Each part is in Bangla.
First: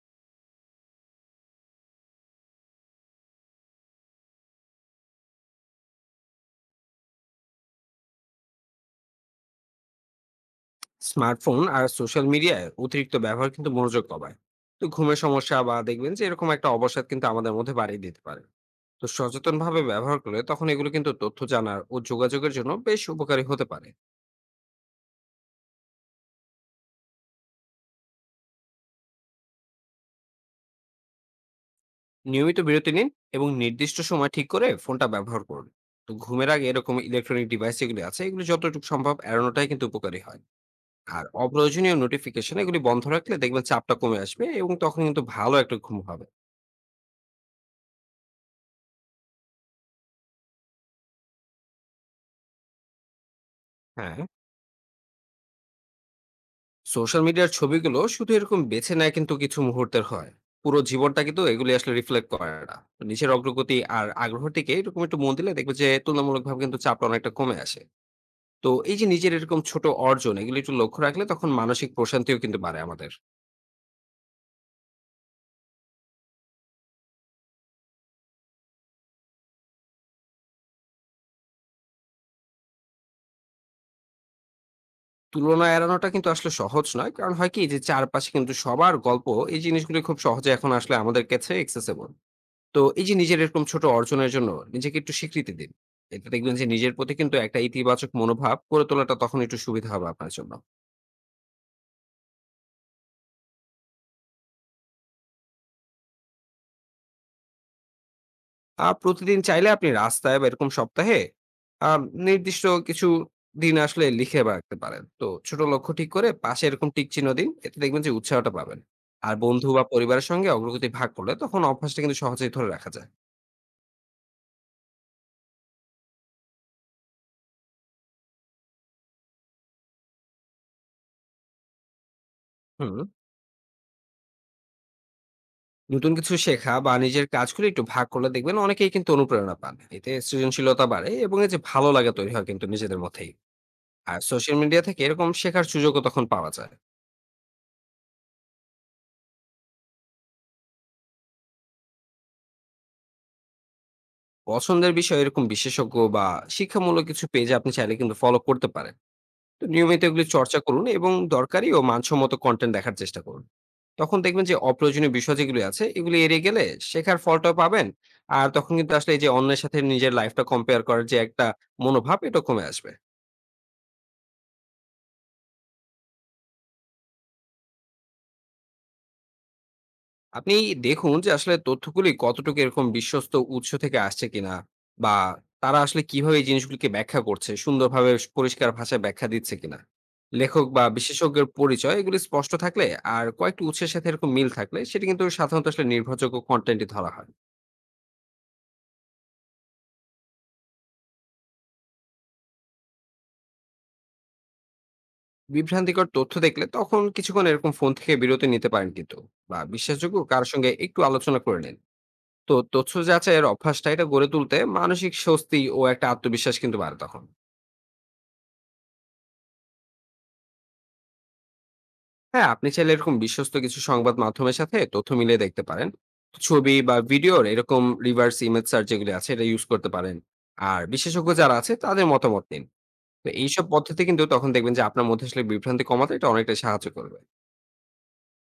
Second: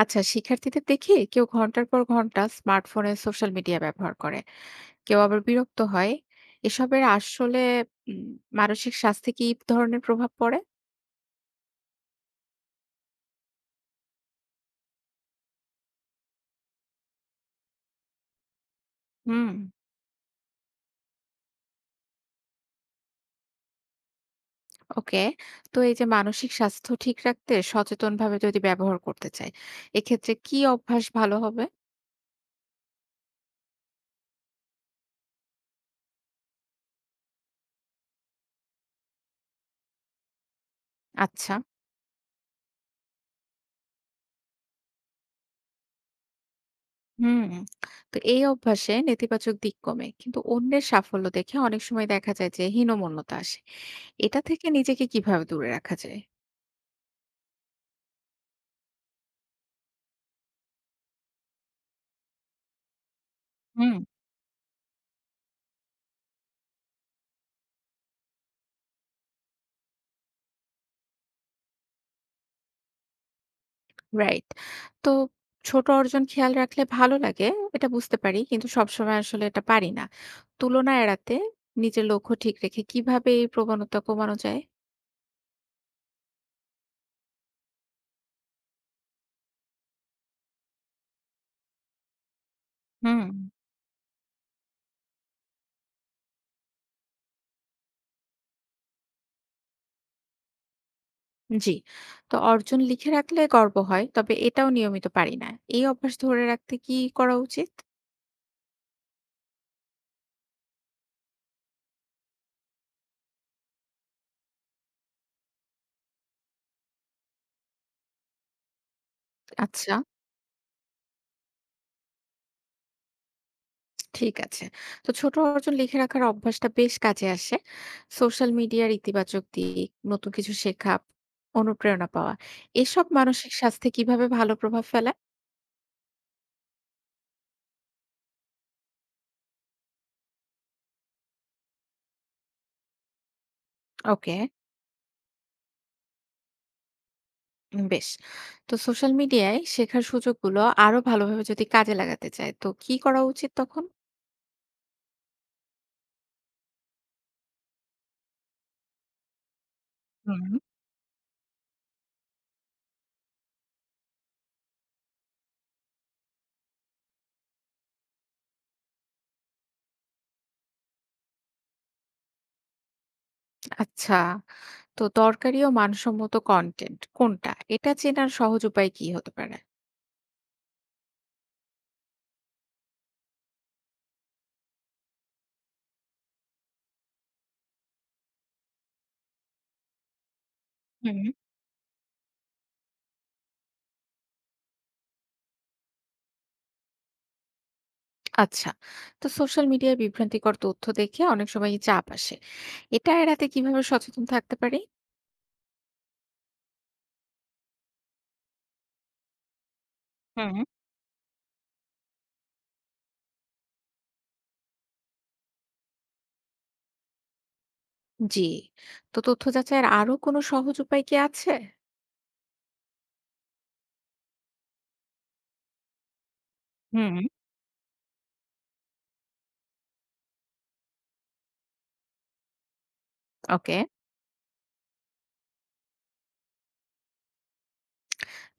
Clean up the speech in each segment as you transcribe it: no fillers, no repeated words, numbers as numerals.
আচ্ছা শিক্ষার্থীদের দেখি কেউ ঘন্টার পর ঘন্টা স্মার্টফোনে সোশ্যাল মিডিয়া ব্যবহার করে, কেউ আবার বিরক্ত হয়। এসবের আসলে উম, মানসিক স্বাস্থ্যে কি ধরনের প্রভাব পড়ে? স্মার্টফোন আর সোশ্যাল মিডিয়ায় অতিরিক্ত ব্যবহার কিন্তু মনোযোগ কমায়। তো ঘুমের সমস্যা বা দেখবেন যে এরকম একটা অবসাদ কিন্তু আমাদের মধ্যে বাড়িয়ে দিতে পারে। তো হুম। সচেতন ভাবে ব্যবহার করলে তখন এগুলো কিন্তু তথ্য জানার ও যোগাযোগের জন্য বেশ উপকারী হতে পারে। ওকে। তো এই যে মানসিক স্বাস্থ্য ঠিক রাখতে সচেতনভাবে যদি ব্যবহার করতে চাই, এক্ষেত্রে কি অভ্যাস ভালো হবে? নিয়মিত বিরতি নিন এবং নির্দিষ্ট সময় ঠিক করে ফোনটা ব্যবহার করুন। তো ঘুমের আগে এরকম ইলেকট্রনিক ডিভাইস যেগুলি আছে এগুলো যতটুকু সম্ভব এড়ানোটাই কিন্তু উপকারী হয়। আর আচ্ছা। অপ্রয়োজনীয় নোটিফিকেশন এগুলি বন্ধ রাখলে দেখবেন চাপটা কমে আসবে এবং তখন কিন্তু ভালো একটা ঘুম হবে। হুম। তো এই অভ্যাসে নেতিবাচক দিক কমে, কিন্তু অন্যের সাফল্য দেখে অনেক সময় দেখা যায় যে হীনমন্যতা আসে। হ্যাঁ। এটা থেকে নিজেকে কিভাবে দূরে রাখা যায়? সোশ্যাল মিডিয়ার ছবিগুলো শুধু এরকম বেছে নেয় কিন্তু কিছু মুহূর্তের হয়। পুরো জীবনটা কিন্তু এগুলি আসলে রিফ্লেক্ট করে না, তো নিজের অগ্রগতি হুম। আর আগ্রহটিকে এরকম একটু মন দিলে দেখবে যে তুলনামূলকভাবে কিন্তু চাপটা অনেকটা কমে আসে। তো এই যে নিজের এরকম ছোট অর্জন এগুলি একটু লক্ষ্য রাখলে তখন মানসিক প্রশান্তিও কিন্তু বাড়ে আমাদের। রাইট। তো ছোট অর্জন খেয়াল রাখলে ভালো লাগে, এটা বুঝতে পারি। কিন্তু সবসময় আসলে এটা পারি না। তুলনা এড়াতে নিজের লক্ষ্য ঠিক রেখে কিভাবে এই প্রবণতা কমানো যায়? তুলনা এড়ানোটা কিন্তু আসলে সহজ নয়, কারণ হয় কি যে চারপাশে কিন্তু সবার গল্প এই জিনিসগুলো খুব সহজে এখন আসলে আমাদের কাছে এক্সেসেবল। তো এই যে হুম। নিজের এরকম ছোট অর্জনের জন্য নিজেকে একটু স্বীকৃতি দিন। এতে দেখবেন যে নিজের প্রতি কিন্তু একটা ইতিবাচক মনোভাব গড়ে তোলাটা তখন একটু সুবিধা হবে আপনার জন্য। জি। তো অর্জন লিখে রাখলে গর্ব হয়, তবে এটাও নিয়মিত পারি না। এই অভ্যাস ধরে রাখতে কি করা উচিত? প্রতিদিন চাইলে আপনি রাস্তায় বা এরকম সপ্তাহে আ নির্দিষ্ট কিছু দিন আসলে লিখে রাখতে পারেন। তো ছোট লক্ষ্য ঠিক করে পাশে এরকম টিক চিহ্ন দিন। এতে দেখবেন যে উৎসাহটা পাবেন। আর বন্ধু বা আচ্ছা। পরিবারের সঙ্গে অগ্রগতি ভাগ করলে তখন অভ্যাসটা কিন্তু সহজেই ধরে রাখা যায়। ঠিক আছে। তো ছোট অর্জন লিখে রাখার অভ্যাসটা বেশ কাজে আসে। সোশ্যাল মিডিয়ার ইতিবাচক দিক, নতুন কিছু শেখা, অনুপ্রেরণা পাওয়া, হুম। এসব মানসিক স্বাস্থ্যে কিভাবে ভালো প্রভাব ফেলে? নতুন কিছু শেখা বা নিজের কাজগুলো একটু ভাগ করলে দেখবেন অনেকেই কিন্তু অনুপ্রেরণা পান, এতে সৃজনশীলতা বাড়ে এবং এই যে ভালো লাগা তৈরি হয় কিন্তু নিজেদের মধ্যেই। আর ওকে। সোশ্যাল মিডিয়া থেকে এরকম শেখার সুযোগও তখন পাওয়া যায়। বেশ। তো সোশ্যাল মিডিয়ায় শেখার সুযোগগুলো আরো ভালোভাবে যদি কাজে লাগাতে চায়, তো কি করা উচিত তখন? পছন্দের বিষয়ে এরকম বিশেষজ্ঞ বা শিক্ষামূলক কিছু পেজ আপনি চাইলে কিন্তু ফলো করতে পারেন। তো নিয়মিত এগুলি হুম। চর্চা করুন এবং দরকারি ও মানসম্মত কন্টেন্ট দেখার চেষ্টা করুন। তখন দেখবেন যে অপ্রয়োজনীয় বিষয় যেগুলি আছে এগুলি এড়িয়ে গেলে শেখার ফলটাও পাবেন। আর তখন কিন্তু আসলে এই যে অন্যের সাথে নিজের লাইফটা কম্পেয়ার করার যে একটা মনোভাব এটা কমে আসবে। আচ্ছা, তো দরকারি ও মানসম্মত কনটেন্ট কোনটা? এটা চেনার সহজ উপায় কি হতে পারে? আপনি দেখুন যে আসলে তথ্যগুলি কতটুকু এরকম বিশ্বস্ত উৎস থেকে আসছে কিনা, বা তারা আসলে কিভাবে এই জিনিসগুলিকে ব্যাখ্যা করছে, সুন্দরভাবে পরিষ্কার ভাষায় ব্যাখ্যা দিচ্ছে কিনা, লেখক বা হুম। বিশেষজ্ঞের পরিচয় এগুলি স্পষ্ট থাকলে আর কয়েকটি উৎসের সাথে এরকম মিল থাকলে সেটা কিন্তু সাধারণত আসলে নির্ভরযোগ্য কন্টেন্টই ধরা হয়। আচ্ছা, তো সোশ্যাল মিডিয়ায় বিভ্রান্তিকর তথ্য দেখে অনেক সময় চাপ আসে। এটা এড়াতে কিভাবে সচেতন থাকতে পারি? বিভ্রান্তিকর তথ্য দেখলে তখন কিছুক্ষণ এরকম ফোন থেকে বিরতি নিতে পারেন কিন্তু, বা বিশ্বাসযোগ্য কারোর হুম। সঙ্গে একটু আলোচনা করে নিন। তো তথ্য যাচাইয়ের অভ্যাসটা এটা গড়ে তুলতে মানসিক স্বস্তি ও একটা আত্মবিশ্বাস কিন্তু বাড়ে তখন। জি, তো তথ্য যাচাইয়ের আরো কোনো সহজ উপায় কি আছে? হ্যাঁ, আপনি চাইলে এরকম বিশ্বস্ত কিছু সংবাদ মাধ্যমের সাথে তথ্য মিলিয়ে দেখতে পারেন। ছবি বা হুম। ভিডিওর এরকম রিভার্স ইমেজ সার্চ যেগুলি আছে এটা ইউজ করতে পারেন। আর বিশেষজ্ঞ যারা আছে তাদের মতামত নিন। তো এইসব ওকে। পদ্ধতি কিন্তু তখন দেখবেন যে আপনার মধ্যে আসলে বিভ্রান্তি কমাতে এটা অনেকটা সাহায্য করবে।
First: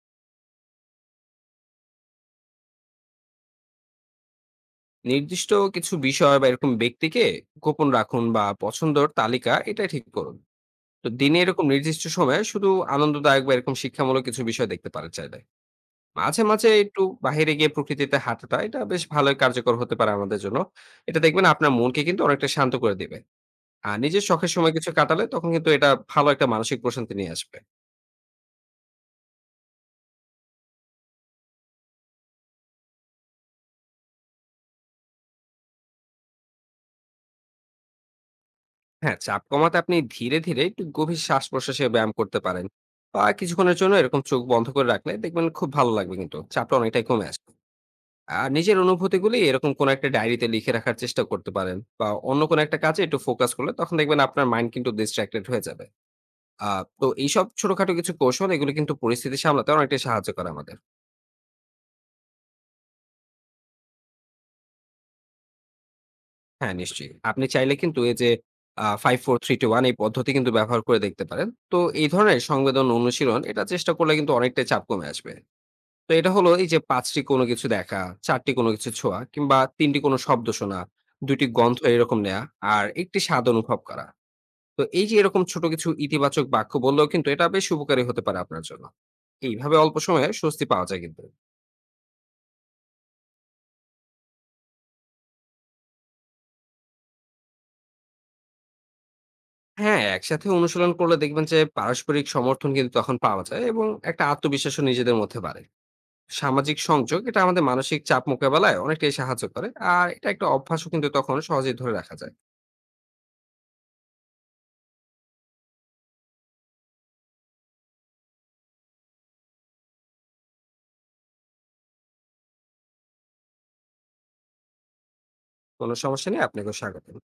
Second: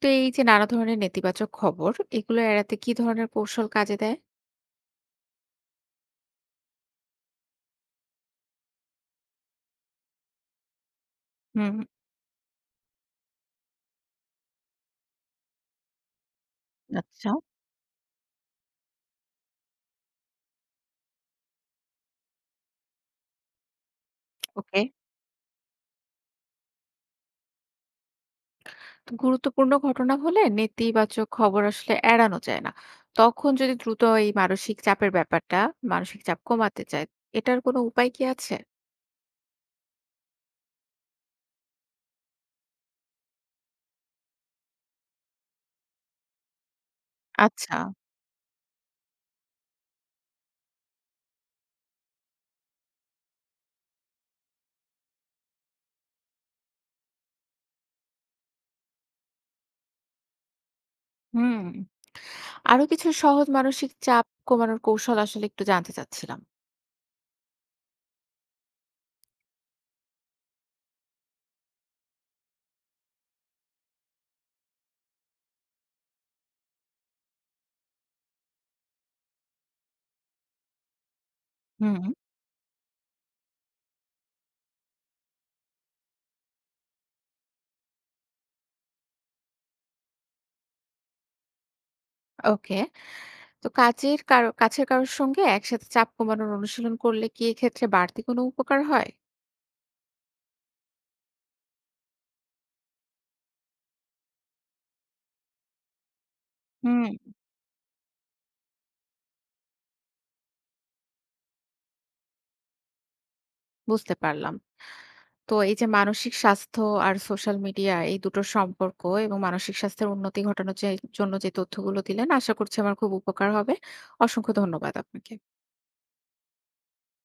তো এই যে নানা ধরনের নেতিবাচক খবর, এগুলো এড়াতে কি ধরনের কৌশল কাজে দেয়? নির্দিষ্ট কিছু বিষয় বা এরকম ব্যক্তিকে গোপন রাখুন, বা পছন্দর তালিকা এটা ঠিক করুন। তো দিনে এরকম হুম। নির্দিষ্ট সময়ে শুধু আনন্দদায়ক বা এরকম শিক্ষামূলক কিছু বিষয় দেখতে পারেন চাইলে। মাঝে, মাঝে একটু আচ্ছা। বাহিরে গিয়ে প্রকৃতিতে হাঁটাটা এটা বেশ ভালোই কার্যকর হতে পারে আমাদের জন্য। এটা দেখবেন আপনার মনকে কিন্তু অনেকটা শান্ত করে দিবে। আর নিজের শখের সময় ওকে। কিছু কাটালে তখন কিন্তু এটা ভালো একটা মানসিক প্রশান্তি নিয়ে আসবে। তো গুরুত্বপূর্ণ ঘটনা হলে নেতিবাচক খবর আসলে এড়ানো যায় না। তখন যদি দ্রুত এই মানসিক চাপের ব্যাপারটা, মানসিক চাপ কমাতে চায়, এটার কোনো উপায় কি আছে? হ্যাঁ, চাপ কমাতে আপনি ধীরে, ধীরে একটু গভীর শ্বাস-প্রশ্বাসে ব্যায়াম করতে পারেন। বা কিছুক্ষণের জন্য এরকম চোখ বন্ধ করে রাখলে দেখবেন খুব ভালো লাগবে কিন্তু। চাপটা অনেকটাই কমে আসবে। আচ্ছা। আর নিজের অনুভূতিগুলি এরকম কোনো একটা ডায়েরিতে লিখে রাখার চেষ্টা করতে পারেন, বা অন্য কোনো একটা কাজে একটু ফোকাস করলে তখন দেখবেন আপনার মাইন্ড কিন্তু distracted হয়ে যাবে। আ তো এইসব ছোটখাটো কিছু কৌশল এগুলো কিন্তু পরিস্থিতি সামলাতে অনেকটাই সাহায্য করে আমাদের। হুম, আরো কিছু সহজ মানসিক চাপ কমানোর কৌশল আসলে একটু জানতে চাচ্ছিলাম। হ্যাঁ, নিশ্চয়ই। আপনি চাইলে কিন্তু এই যে 5, 4, 3, 2, 1 এই পদ্ধতি কিন্তু ব্যবহার করে দেখতে পারেন। তো এই ধরনের সংবেদন অনুশীলন এটা চেষ্টা করলে কিন্তু অনেকটাই চাপ কমে আসবে। তো এটা হলো এই যে ৫ টি কোনো কিছু দেখা, ৪ টি কোনো কিছু ছোঁয়া, কিংবা ৩ টি কোনো শব্দ শোনা, ২ টি গন্ধ হুম। এরকম নেয়া, আর ১ টি স্বাদ অনুভব করা। তো এই যে এরকম ছোট কিছু ইতিবাচক বাক্য বললেও কিন্তু এটা বেশ উপকারী হতে পারে আপনার জন্য। এইভাবে অল্প সময়ে স্বস্তি পাওয়া যায় কিন্তু। ওকে। তো কাজের কারো কাছের কারোর সঙ্গে একসাথে চাপ কমানোর অনুশীলন করলে কি এক্ষেত্রে বাড়তি কোনো উপকার হয়? হ্যাঁ, একসাথে অনুশীলন করলে দেখবেন যে পারস্পরিক সমর্থন কিন্তু তখন পাওয়া যায় এবং একটা আত্মবিশ্বাসও নিজেদের মধ্যে বাড়ে। সামাজিক হুম। সংযোগ এটা আমাদের মানসিক চাপ মোকাবেলায় অনেকটাই সাহায্য করে। আর এটা একটা অভ্যাসও কিন্তু তখন সহজেই ধরে রাখা যায়। বুঝতে পারলাম। তো এই যে মানসিক স্বাস্থ্য আর সোশ্যাল মিডিয়া এই দুটোর সম্পর্ক এবং মানসিক স্বাস্থ্যের উন্নতি ঘটানোর যে জন্য যে তথ্যগুলো দিলেন আশা করছি আমার খুব উপকার হবে। অসংখ্য ধন্যবাদ আপনাকে। কোনো সমস্যা নেই, আপনাকেও স্বাগতম।